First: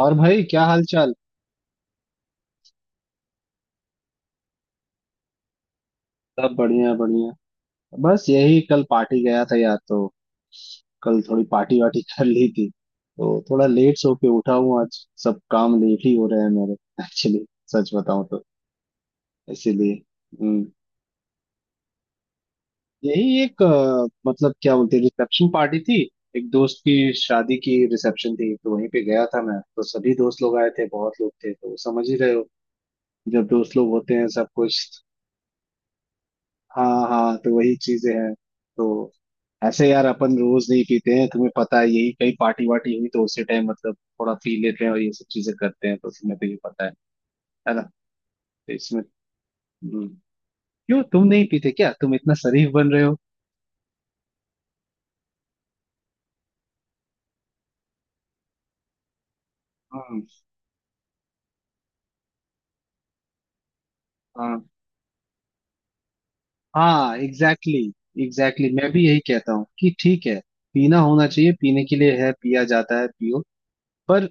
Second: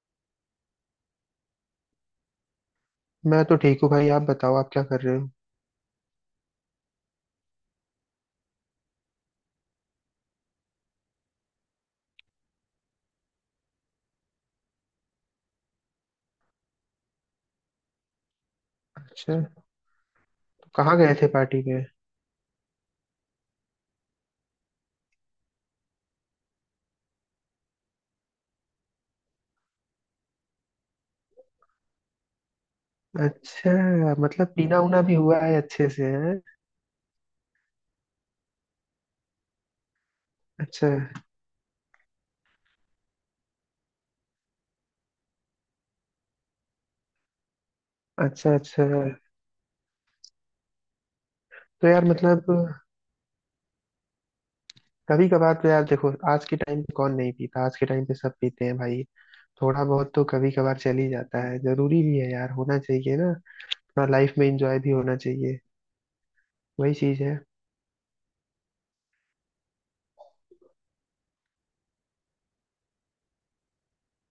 और भाई क्या हाल चाल। मैं तो ठीक हूँ भाई। आप बताओ आप क्या कर रहे हो। सब बढ़िया बढ़िया। बस यही कल पार्टी गया था यार तो कल थोड़ी पार्टी वार्टी कर ली थी तो थोड़ा लेट सो के उठा हूँ, आज सब काम लेट ही हो रहे हैं मेरे। एक्चुअली सच बताऊं तो अच्छा, इसीलिए। हम्म। तो कहाँ गए थे पार्टी में। यही एक मतलब क्या बोलते हैं, रिसेप्शन पार्टी थी, एक दोस्त की। शादी की रिसेप्शन थी तो वहीं पे गया था मैं। तो सभी दोस्त लोग आए थे, बहुत लोग थे तो समझ ही रहे हो, जब अच्छा दोस्त लोग होते हैं सब मतलब पीना कुछ। उना भी हुआ है अच्छे से है। हाँ हाँ, तो वही चीजें हैं तो। ऐसे यार अपन रोज नहीं अच्छा पीते हैं, तुम्हें पता है। यही कहीं पार्टी वार्टी हुई तो उसी टाइम मतलब थोड़ा पी लेते हैं और ये सब चीजें करते हैं, तो तुम्हें तो ये पता है ना। तो अच्छा। अच्छा इसमें। हम्म, क्यों तुम नहीं पीते तो क्या? यार तुम इतना मतलब शरीफ बन रहे हो? कभी कभार तो यार देखो, आज के टाइम पे कौन नहीं पीता। आज के टाइम पे सब पीते हैं भाई। थोड़ा बहुत हम्म। तो कभी कभार चल ही जाता है, जरूरी भी है यार, होना चाहिए ना। थोड़ा लाइफ में हाँ। एंजॉय भी होना चाहिए। वही हाँ चीज है। एग्जैक्टली। एग्जैक्टली, मैं भी यही कहता हूँ कि ठीक है, पीना होना चाहिए, पीने के लिए है, पिया जाता है, पियो। पर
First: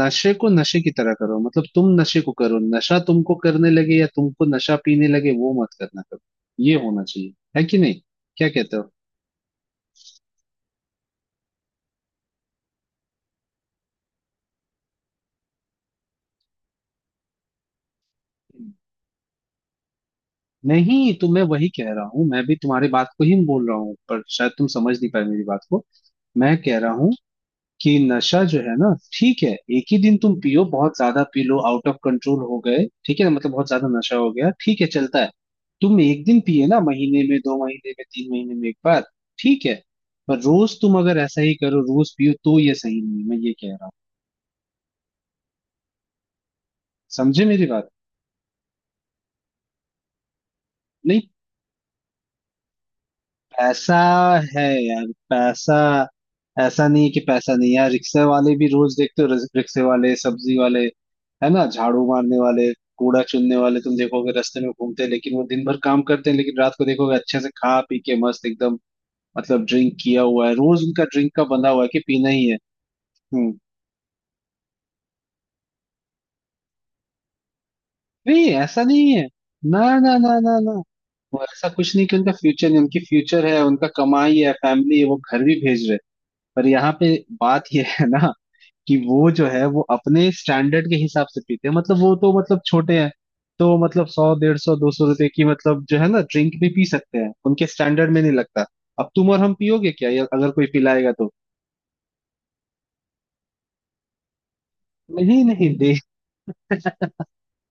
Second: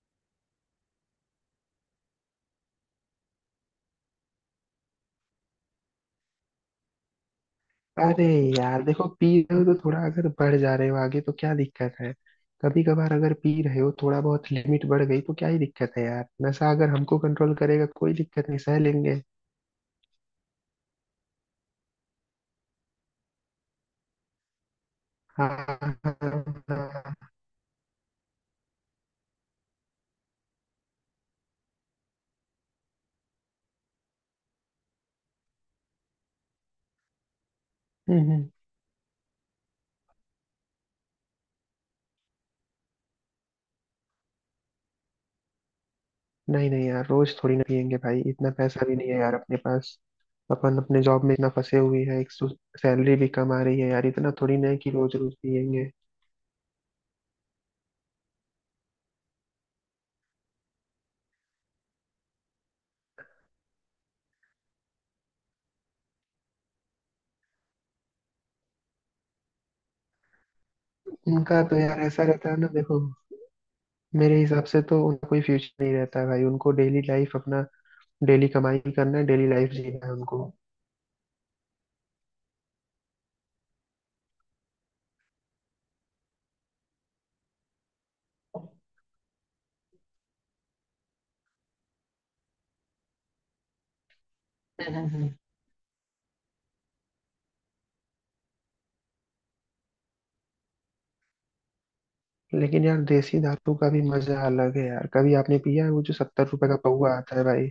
नशे को नशे की तरह करो, मतलब तुम नशे को करो, नशा तुमको करने लगे या तुमको नशा पीने लगे वो मत करना, करो। ये होना चाहिए है कि नहीं, अरे क्या कहते यार हो? देखो, पी रहे हो तो थोड़ा अगर बढ़ जा रहे हो आगे तो क्या दिक्कत है। कभी कभार अगर पी रहे हो, थोड़ा बहुत लिमिट बढ़ गई तो क्या ही दिक्कत है यार। नशा अगर हमको कंट्रोल करेगा कोई दिक्कत नहीं, सह लेंगे। नहीं तो मैं वही कह रहा हूँ, मैं भी तुम्हारी बात को ही बोल रहा हूँ, पर शायद तुम समझ नहीं पाए मेरी हाँ। बात को। हाँ मैं कह रहा हूँ हाँ। कि नशा जो है ना, ठीक है, एक ही दिन तुम पियो, बहुत ज्यादा पी लो, आउट ऑफ कंट्रोल हो गए, ठीक है ना, मतलब बहुत ज्यादा नशा हो गया, ठीक है, चलता है। तुम एक दिन पिए ना, महीने में, दो महीने में, हम्म। तीन हम्म। महीने में एक बार, ठीक है। पर रोज तुम अगर ऐसा ही करो, रोज पियो तो ये सही नहीं, मैं ये कह रहा हूँ, नहीं नहीं यार, रोज समझे थोड़ी ना मेरी बात। पियेंगे भाई, इतना पैसा भी नहीं है यार अपने पास। अपन अपने नहीं जॉब में इतना फंसे हुए हैं एक तो। सैलरी भी कम आ रही है पैसा यार, इतना थोड़ी है ना है कि यार, रोज रोज पैसा। पियेंगे। ऐसा नहीं है कि पैसा नहीं है यार। रिक्शे वाले भी रोज देखते हो, रिक्शे वाले, सब्जी वाले, है ना, झाड़ू मारने वाले, कूड़ा चुनने वाले, तुम देखोगे रास्ते में घूमते हैं, लेकिन वो दिन भर काम करते हैं, लेकिन रात को देखोगे अच्छे से खा पी के मस्त एकदम। मतलब ड्रिंक किया हुआ है, रोज उनका ड्रिंक का उनका बंधा तो हुआ है कि यार ऐसा पीना ही रहता है। है ना देखो। हम्म। मेरे हिसाब से तो उनका कोई फ्यूचर नहीं रहता है भाई। उनको डेली लाइफ अपना नहीं, डेली कमाई ऐसा नहीं करना है। है, डेली लाइफ ना जीना है ना ना उनको। ना ना, वो ऐसा कुछ नहीं कि उनका फ्यूचर नहीं, उनकी फ्यूचर है, उनका कमाई है, फैमिली है, वो घर भी भेज रहे हैं। पर यहाँ पे बात ये है ना, कि वो जो है वो अपने स्टैंडर्ड के हिसाब से पीते हैं, मतलब वो तो मतलब छोटे हैं, तो मतलब सौ डेढ़ सौ दो हम्म, सौ रुपए हम्म। की मतलब जो है ना ड्रिंक भी पी सकते हैं, उनके स्टैंडर्ड में नहीं लगता। अब तुम और हम पियोगे क्या, या अगर कोई पिलाएगा तो। लेकिन यार देसी दारू का भी मजा अलग है यार। कभी नहीं आपने नहीं पिया है दे वो जो सत्तर रुपए का पौवा आता है भाई।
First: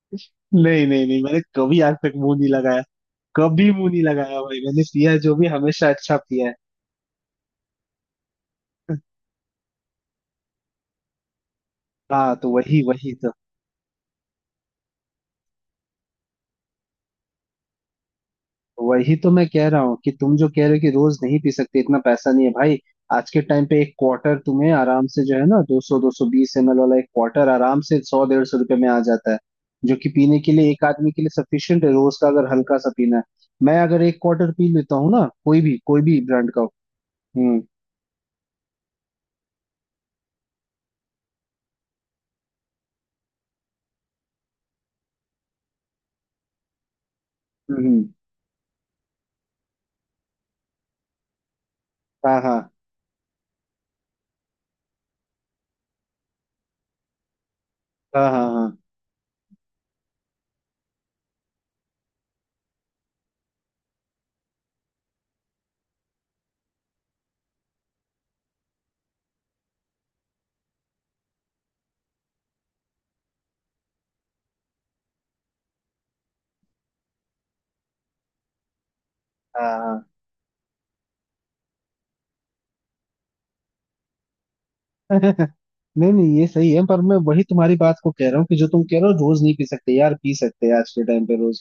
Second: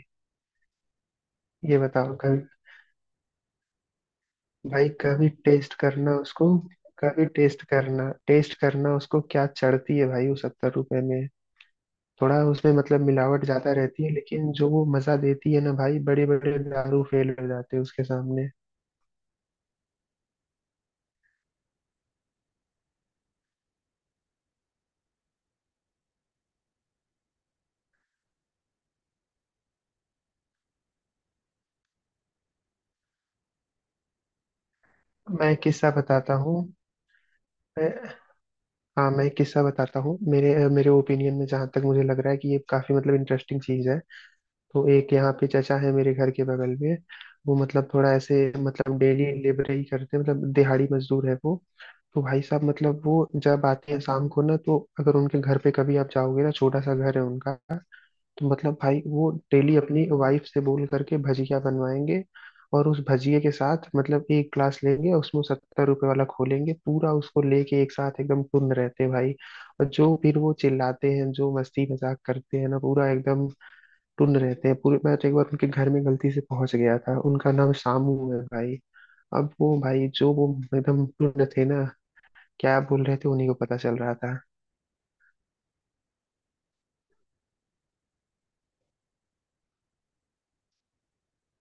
नहीं नहीं नहीं, मैंने ये कभी आज तक बताओ कभी। मुंह नहीं लगाया। कभी मुंह नहीं लगाया भाई, मैंने भाई पिया कभी जो भी टेस्ट हमेशा करना अच्छा उसको। पिया। कभी टेस्ट करना, टेस्ट करना है। उसको, क्या चढ़ती है भाई वो सत्तर रुपए में। हाँ थोड़ा तो उसमें वही मतलब वही तो। मिलावट ज्यादा रहती है लेकिन जो वो मजा देती है ना भाई, बड़े बड़े दारू फेल हो जाते हैं उसके सामने। वही तो मैं कह रहा हूँ कि तुम जो कह रहे हो कि रोज नहीं पी सकते, इतना पैसा नहीं है भाई, आज के टाइम पे एक क्वार्टर तुम्हें आराम से जो है ना, 200 220 ml वाला एक क्वार्टर आराम से 100, 150 रुपए में आ जाता है, जो कि पीने के लिए एक आदमी के लिए सफिशियंट है रोज का, अगर हल्का सा पीना है। मैं अगर एक क्वार्टर पी लेता हूँ ना, मैं एक कोई भी किस्सा बताता ब्रांड का हो। हम्म। हूँ। हाँ मैं एक किस्सा बताता हूँ, मेरे मेरे ओपिनियन में, जहाँ तक मुझे लग रहा है कि ये काफी मतलब इंटरेस्टिंग चीज है। तो एक यहाँ पे चचा है मेरे घर के बगल में। वो हम्म मतलब हम्म। थोड़ा ऐसे मतलब डेली लेबर ही करते हैं, मतलब दिहाड़ी मजदूर है वो। तो हाँ भाई साहब हाँ मतलब वो जब आते हैं शाम को ना, तो अगर उनके घर पे कभी आप जाओगे ना, छोटा सा घर है उनका। हाँ तो हाँ मतलब भाई वो डेली अपनी वाइफ से बोल करके भजिया बनवाएंगे, और उस भजिए के साथ मतलब एक ग्लास लेंगे और उसमें सत्तर रुपए वाला खोलेंगे पूरा उसको लेके। एक साथ एकदम टुन रहते हैं भाई, और जो फिर वो चिल्लाते हैं जो मस्ती मजाक करते हैं ना, पूरा एकदम टुन रहते हैं पूरे। मैं तो एक बार उनके घर में गलती से पहुंच गया था, उनका नाम शामू है भाई। अब वो हाँ भाई जो वो एकदम टुन थे ना, क्या बोल रहे थे उन्हीं को पता चल रहा था। हाँ हाँ। नहीं नहीं ये सही है, पर मैं वही तुम्हारी बात को कह रहा हूँ कि जो तुम कह रहे हो रोज नहीं पी सकते यार, पी सकते हैं आज के टाइम पे रोज।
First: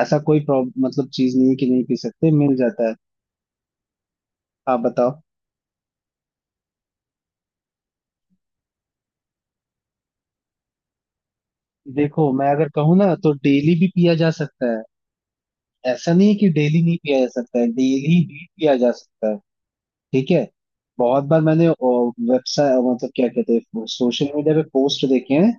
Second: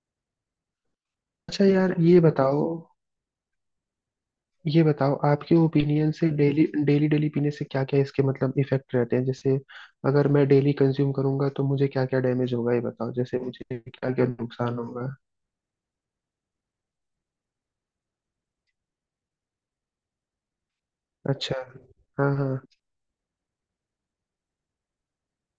ऐसा कोई प्रॉब्लम मतलब चीज नहीं है अच्छा कि नहीं यार पी ये सकते, मिल बताओ। जाता है। आप ये बताओ। बताओ आपके ओपिनियन से डेली डेली डेली पीने से क्या क्या इसके मतलब इफेक्ट रहते हैं। जैसे अगर मैं डेली कंज्यूम करूंगा तो मुझे क्या क्या देखो, मैं डैमेज अगर होगा ये कहूँ बताओ, ना तो जैसे डेली मुझे भी क्या पिया क्या जा सकता नुकसान है, होगा। ऐसा नहीं है कि डेली नहीं पिया जा सकता है, डेली भी पिया जा सकता है, ठीक है। बहुत बार अच्छा। मैंने हाँ हाँ वेबसाइट मतलब क्या कहते हैं सोशल मीडिया पे पोस्ट देखे हैं।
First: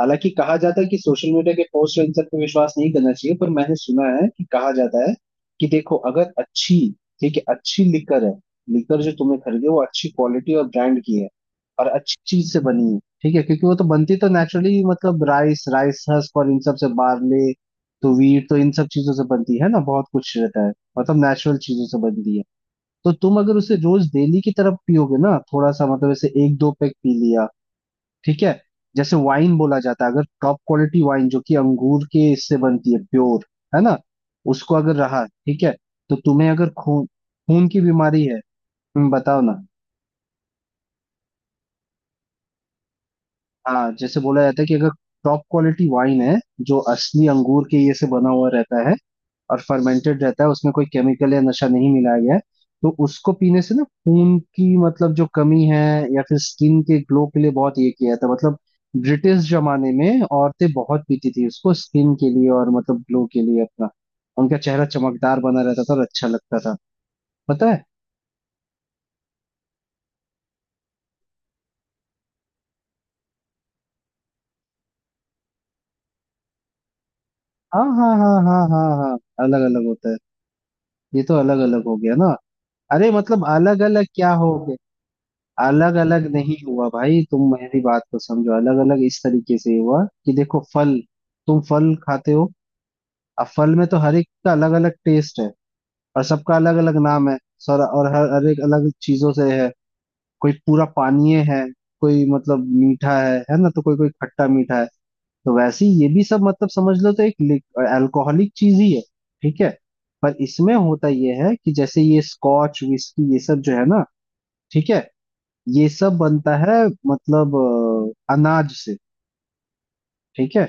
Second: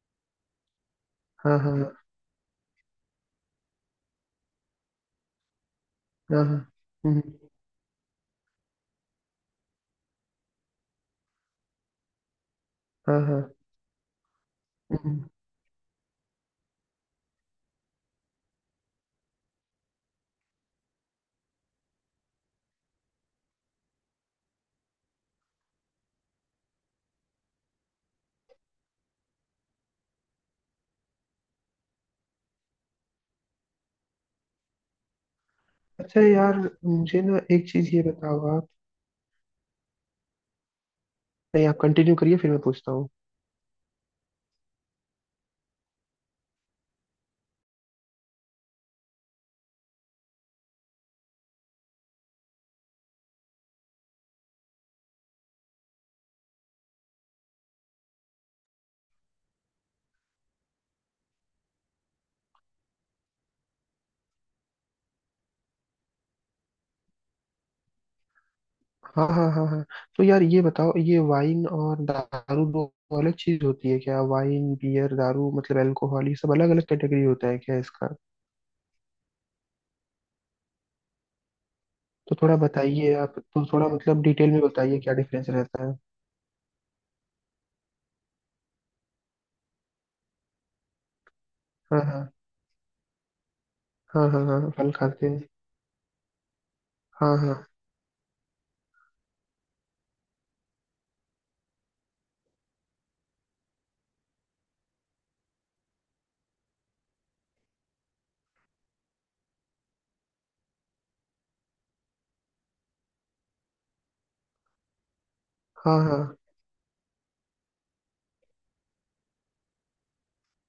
हालांकि कहा जाता है कि सोशल मीडिया हाँ के पोस्ट हाँ इन सब पे विश्वास नहीं करना चाहिए, पर मैंने सुना है कि कहा जाता है कि देखो, अगर हाँ हाँ। अच्छी, हम्म, हम्म। ठीक है अच्छी लिकर है, लिकर जो तुमने खरीदे वो अच्छी क्वालिटी और ब्रांड की है, और अच्छी चीज से बनी है, हाँ ठीक हाँ। है, क्योंकि वो तो बनती तो नेचुरली हम्म। मतलब हम्म। राइस, राइस हस्क और इन सब से, बार्ले तो वीट तो इन सब चीजों से बनती है ना, बहुत कुछ रहता है, मतलब नेचुरल चीजों से बनती है। तो तुम अगर उसे रोज डेली की तरफ पियोगे ना थोड़ा सा, मतलब ऐसे एक दो पैक पी लिया, ठीक है, जैसे वाइन बोला जाता है, अगर टॉप क्वालिटी वाइन जो कि अंगूर के इससे बनती है प्योर, है ना, उसको अगर रहा, ठीक है तो अच्छा तुम्हें यार अगर खून, मुझे ना खून एक की चीज ये बीमारी है। बताओ आप। तुम बताओ ना। नहीं आप कंटिन्यू करिए फिर मैं पूछता हूँ। हाँ, जैसे बोला जाता है कि अगर टॉप क्वालिटी वाइन है, जो असली अंगूर के ये से बना हुआ रहता है और फर्मेंटेड रहता है, उसमें कोई केमिकल या नशा नहीं मिलाया गया है, तो उसको पीने से ना खून की मतलब जो कमी है, या फिर स्किन के ग्लो के लिए बहुत ये किया था, मतलब ब्रिटिश जमाने में औरतें बहुत पीती थी उसको स्किन के लिए और मतलब ग्लो के लिए अपना, उनका चेहरा चमकदार बना रहता था और अच्छा लगता था, पता है। हाँ हाँ हाँ हाँ। तो यार ये बताओ, ये वाइन और दारू दो अलग चीज होती है क्या। वाइन, बियर, दारू मतलब अल्कोहल, ये सब अलग अलग कैटेगरी होता है क्या हाँ हाँ इसका। हाँ हाँ हाँ हाँ, अलग अलग होता है, ये तो अलग अलग हो गया ना। तो थोड़ा अरे बताइए आप, मतलब तो अलग थोड़ा अलग मतलब क्या हो, डिटेल में बताइए क्या डिफरेंस रहता है। अलग अलग नहीं हुआ भाई, तुम मेरी बात को समझो, अलग अलग इस तरीके से हुआ कि देखो, फल, तुम फल हाँ हाँ खाते हो, अब फल में तो हर एक हाँ हाँ का अलग हाँ। अलग फल खाते टेस्ट हैं। है, और सबका अलग अलग नाम है हाँ हाँ सर, और हर हर एक अलग चीजों से है, कोई पूरा पानीय है, कोई मतलब मीठा है ना, तो कोई कोई खट्टा मीठा है, तो वैसे ही ये भी सब मतलब समझ लो तो एक अल्कोहलिक चीज ही है, ठीक है। पर इसमें होता यह है कि जैसे ये स्कॉच विस्की ये सब जो है ना, ठीक है, ये हाँ सब हाँ। बनता है मतलब अनाज से, ठीक है,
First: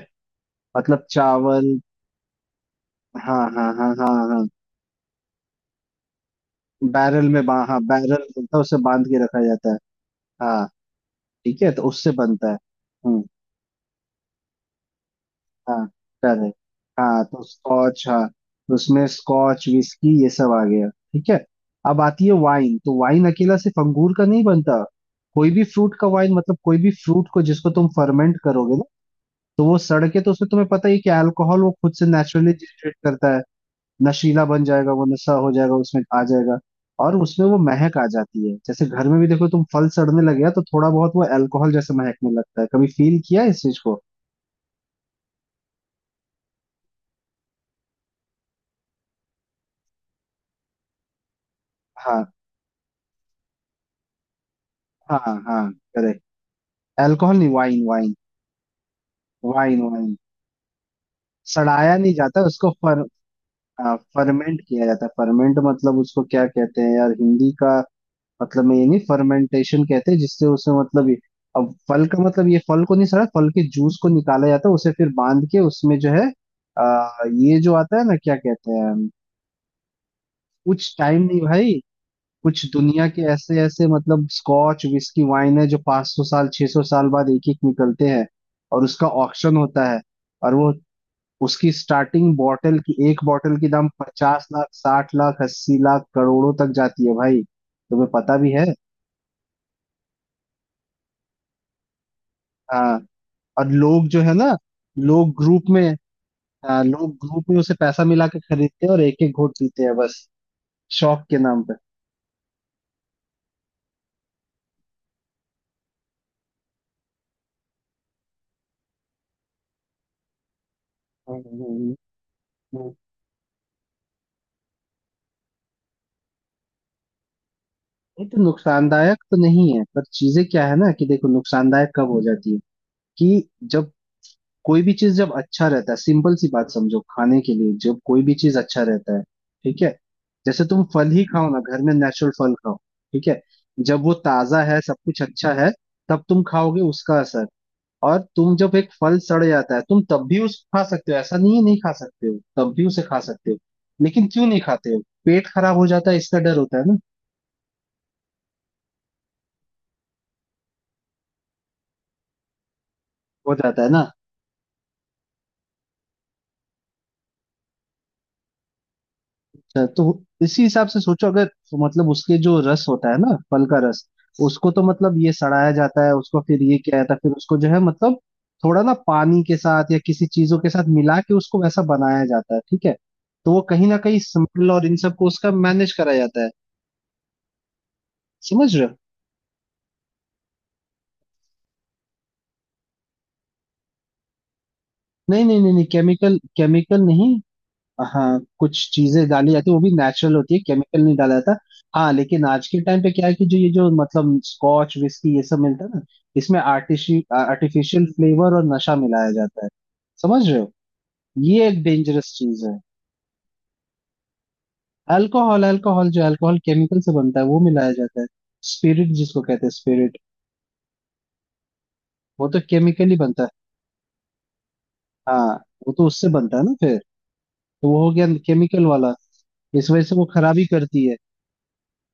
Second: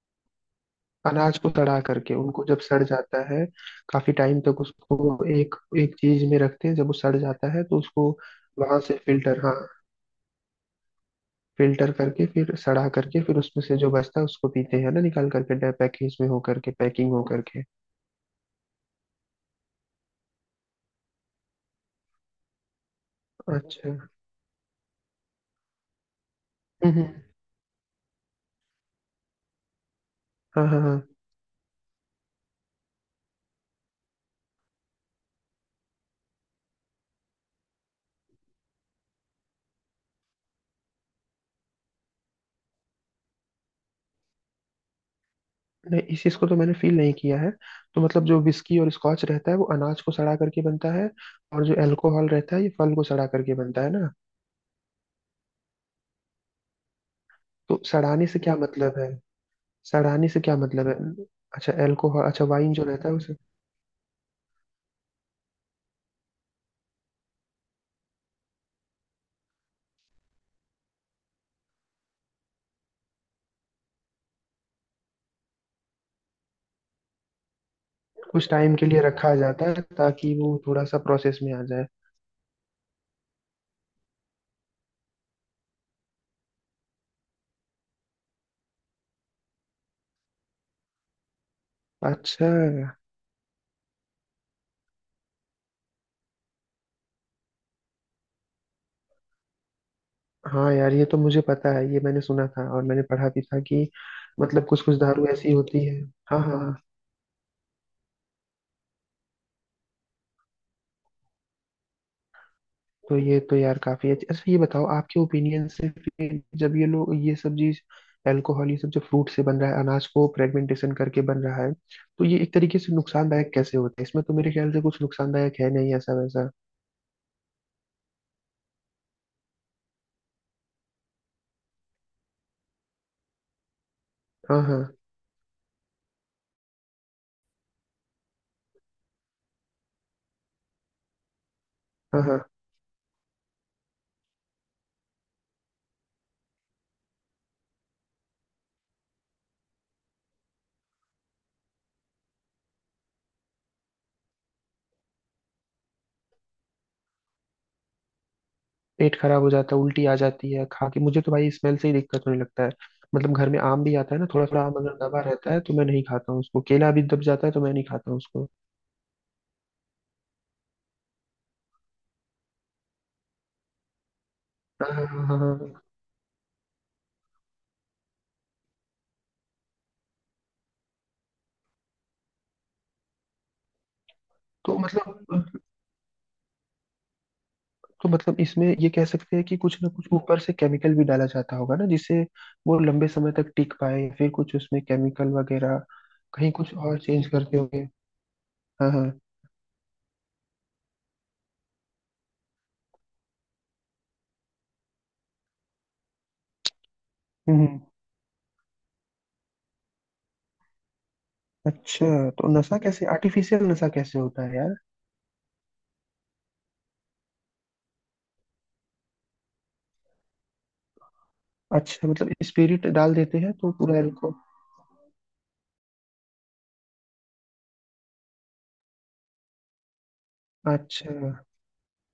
मतलब अनाज को चावल। सड़ा करके उनको जब सड़ जाता हाँ है, हाँ हाँ हाँ काफी टाइम हाँ। तक उसको एक एक चीज में रखते हैं, जब वो सड़ जाता है हाँ तो उसको बैरल बनता है, उसे वहां से बांध के फिल्टर। रखा हाँ जाता है। हाँ, ठीक है, तो फिल्टर उससे करके बनता फिर है। सड़ा करके हम्म। फिर उसमें से जो बचता है उसको पीते हैं ना, निकाल करके, हाँ पैकेज में हो correct। करके, पैकिंग हाँ हो तो करके। स्कॉच, हाँ तो उसमें स्कॉच विस्की ये सब आ गया, ठीक है। अब आती है वाइन, तो वाइन अकेला सिर्फ अच्छा। हम्म। अंगूर का नहीं बनता, कोई भी फ्रूट का वाइन मतलब कोई भी हम्म। फ्रूट को जिसको तुम फर्मेंट करोगे, तो वो सड़के, तो उसमें हाँ तुम्हें हाँ पता ही हाँ। है कि अल्कोहल वो खुद से नेचुरली जनरेट करता है, नशीला बन जाएगा, वो नशा हो जाएगा, उसमें आ जाएगा, और उसमें वो महक आ जाती है। जैसे घर में भी देखो तुम, फल सड़ने लगे हैं तो थोड़ा बहुत वो अल्कोहल जैसे महकने लगता है, कभी फील किया है इस चीज को। नहीं इस चीज को तो मैंने फील नहीं किया है। तो मतलब जो विस्की और स्कॉच रहता है वो अनाज को सड़ा करके बनता है, और जो अल्कोहल हाँ रहता है ये फल को सड़ा करके बनता है ना। हाँ हाँ, करेक्ट। अल्कोहल नहीं, तो वाइन वाइन, सड़ाने से क्या मतलब है। Wine wine. सड़ाने से क्या मतलब है। अच्छा सड़ाया नहीं अल्कोहल, जाता अच्छा उसको वाइन जो रहता है उसे फर्मेंट किया जाता है। फर्मेंट मतलब उसको क्या कहते हैं यार हिंदी का, मतलब मैं ये नहीं, फर्मेंटेशन कहते हैं जिससे उसे मतलब ये, अब फल का मतलब ये फल को नहीं सड़ा, फल के जूस को निकाला जाता है उसे, फिर बांध के उसमें जो है, ये जो आता है ना क्या कुछ कहते टाइम के हैं। लिए रखा जाता है ताकि वो थोड़ा कुछ सा टाइम नहीं प्रोसेस में आ भाई, जाए। कुछ दुनिया के ऐसे ऐसे मतलब स्कॉच विस्की वाइन है जो 500 साल 600 साल बाद एक एक निकलते हैं, और उसका ऑक्शन होता है, और वो उसकी स्टार्टिंग अच्छा। बॉटल की, एक बॉटल की दाम 50 लाख, 60 लाख, 80 लाख, करोड़ों तक जाती है भाई, तुम्हें पता भी है। हाँ यार ये तो मुझे पता है, ये मैंने सुना था और हाँ, मैंने पढ़ा भी था और कि लोग जो है ना, मतलब कुछ कुछ दारू लोग ऐसी ग्रुप में, होती है। हाँ हाँ हाँ। हाँ, लोग ग्रुप में उसे पैसा मिला के खरीदते हैं और एक एक घोट पीते हैं बस, शौक के नाम पे। तो ये तो यार काफी अच्छी, अच्छा ये बताओ आपके ओपिनियन से, फिर जब ये लोग ये सब चीज, अल्कोहल ये सब जो फ्रूट से बन रहा है, अनाज को फ्रेगमेंटेशन करके हम्म। बन रहा है, हम्म। तो ये एक तरीके हम्म। से नुकसानदायक कैसे होता है। इसमें तो मेरे ख्याल से कुछ नुकसानदायक है नहीं ऐसा वैसा। ये तो नुकसानदायक तो नहीं है, पर चीजें क्या है ना कि देखो नुकसानदायक कब हो जाती है कि, जब, हाँ हाँ कोई भी चीज जब अच्छा रहता है, सिंपल सी बात समझो, खाने के लिए जब कोई भी चीज अच्छा रहता है, ठीक है, जैसे तुम फल ही खाओ ना, घर में हाँ नेचुरल हाँ। फल खाओ, ठीक है, जब वो ताजा है, सब कुछ अच्छा है, तब तुम खाओगे उसका असर। और तुम जब एक फल सड़ जाता है, तुम तब भी उस खा सकते हो, ऐसा नहीं है नहीं खा सकते हो, तब भी उसे खा सकते हो, लेकिन क्यों नहीं खाते हो, पेट खराब हो जाता है, इसका डर होता है ना, पेट खराब हो जाता है, उल्टी आ जाती है खा के, मुझे तो भाई स्मेल से ही दिक्कत होने लगता है। मतलब घर हो में जाता आम है भी ना। आता है ना, थोड़ा थोड़ा आम अगर दबा रहता है तो मैं नहीं खाता हूँ उसको, केला भी दब जाता है तो मैं नहीं खाता हूँ उसको। अच्छा, तो इसी हिसाब से सोचो अगर, तो मतलब उसके जो रस होता है ना फल का रस, उसको तो हाँ हाँ मतलब हाँ ये हाँ हाँ। सड़ाया हाँ। जाता है, उसको फिर ये किया जाता है, फिर उसको जो है मतलब थोड़ा ना पानी के साथ या किसी चीजों के साथ मिला के उसको वैसा बनाया जाता है, ठीक है, तो वो कहीं ना कहीं सिंपल तो और इन सबको उसका मतलब मैनेज कराया जाता है, तो मतलब इसमें समझ रहे ये हो। कह सकते हैं कि कुछ ना कुछ ऊपर से केमिकल भी डाला जाता होगा ना, जिससे वो लंबे समय तक टिक पाए, फिर कुछ उसमें केमिकल नहीं नहीं नहीं वगैरह नहीं, केमिकल कहीं कुछ और केमिकल चेंज नहीं। करते होंगे। हाँ, कुछ हाँ हाँ। चीजें डाली जाती है वो भी नेचुरल होती है, केमिकल नहीं डाला जाता। हाँ, लेकिन आज के टाइम पे क्या है कि जो ये जो मतलब स्कॉच विस्की ये सब मिलता है ना, इसमें हम्म। आर्टिफिशियल फ्लेवर और नशा मिलाया जाता है, समझ रहे हो, ये एक अच्छा डेंजरस तो चीज नशा है। कैसे, आर्टिफिशियल नशा कैसे होता है यार। अल्कोहल, अल्कोहल जो अल्कोहल केमिकल से बनता है वो मिलाया जाता है, स्पिरिट जिसको कहते हैं स्पिरिट। अच्छा मतलब वो तो स्पिरिट केमिकल डाल ही देते बनता है, हैं तो पूरा इनको। हाँ, वो तो उससे बनता है ना फिर, तो वो हो गया केमिकल वाला, इस वजह से वो खराबी करती है, अच्छा।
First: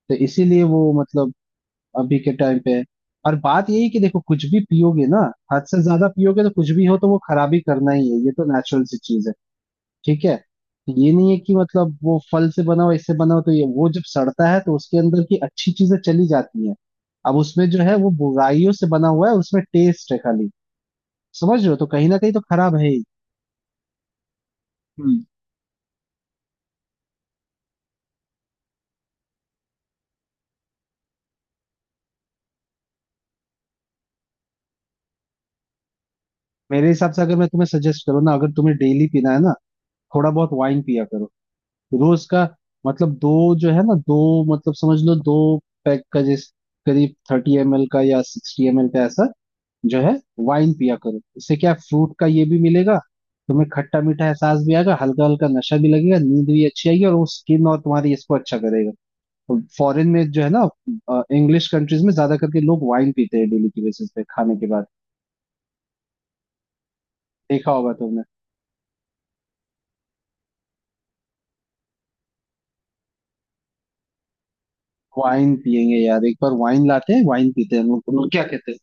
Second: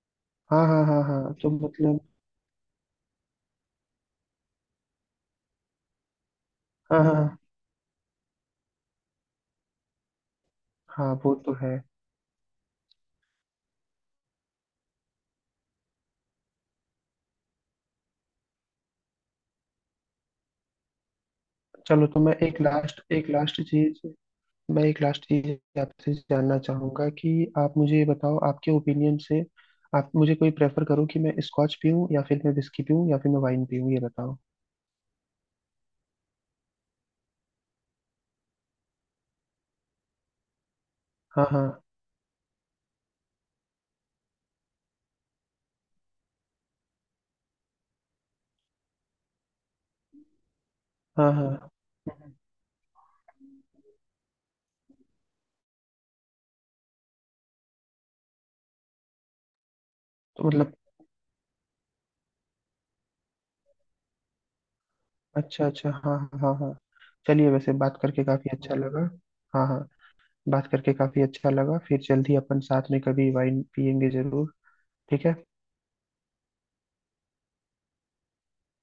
तो इसीलिए हाँ हाँ वो हाँ मतलब हाँ तो मतलब। अभी के टाइम पे है। और बात यही है कि देखो, कुछ भी पियोगे ना, हद से ज्यादा पियोगे तो कुछ भी हो, हाँ तो हाँ वो हाँ। खराब ही करना ही है, ये तो नेचुरल सी चीज है, ठीक है। ये हाँ, नहीं वो है तो कि है। मतलब वो फल से बना हो इससे बना हो तो, ये वो जब सड़ता है तो उसके अंदर की अच्छी चीजें चली जाती हैं, अब उसमें जो है वो बुराइयों से बना हुआ है, उसमें टेस्ट है खाली, समझ रहे हो, तो चलो कहीं ना तो मैं कहीं तो खराब है ही। एक हम्म। लास्ट चीज आपसे जानना चाहूंगा कि आप मुझे ये बताओ आपके ओपिनियन से। आप मुझे कोई प्रेफर करो कि मैं स्कॉच पीऊँ या फिर मैं विस्की पीऊँ या फिर मैं वाइन पीऊँ ये बताओ। मेरे हिसाब से अगर मैं तुम्हें सजेस्ट करूँ ना, अगर तुम्हें डेली पीना है ना, थोड़ा बहुत वाइन पिया करो, हाँ हाँ रोज का, मतलब दो जो है ना, दो मतलब समझ लो, दो पैक का, जिस करीब 30 ml का या 60 ml का, ऐसा जो है वाइन पिया करो, हाँ हाँ। इससे क्या फ्रूट का हम्म। ये भी मिलेगा, तुम्हें खट्टा मीठा एहसास भी आएगा, हल्का हल्का नशा भी लगेगा, नींद भी अच्छी आएगी, और वो स्किन और तुम्हारी इसको अच्छा करेगा। फॉरेन में जो तो है ना, मतलब। इंग्लिश कंट्रीज में ज्यादा करके लोग वाइन पीते हैं डेली की बेसिस पे खाने के बाद, अच्छा अच्छा हाँ हाँ हाँ हाँ। चलिए देखा वैसे होगा बात तुमने। करके काफी अच्छा लगा। हाँ हाँ। बात करके काफी अच्छा लगा, फिर जल्दी अपन साथ में कभी वाइन पियेंगे जरूर। ठीक है। वाइन पियेंगे यार, एक बार वाइन लाते हैं, वाइन पीते हैं हम लोग, तुम लोग क्या कहते हैं।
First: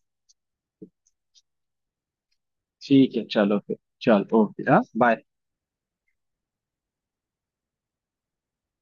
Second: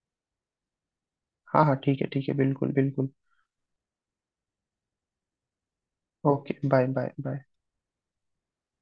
हाँ हाँ ठीक है बिल्कुल बिल्कुल। ठीक है, चलो फिर, चलो ओके, हाँ, bye. Okay bye bye bye.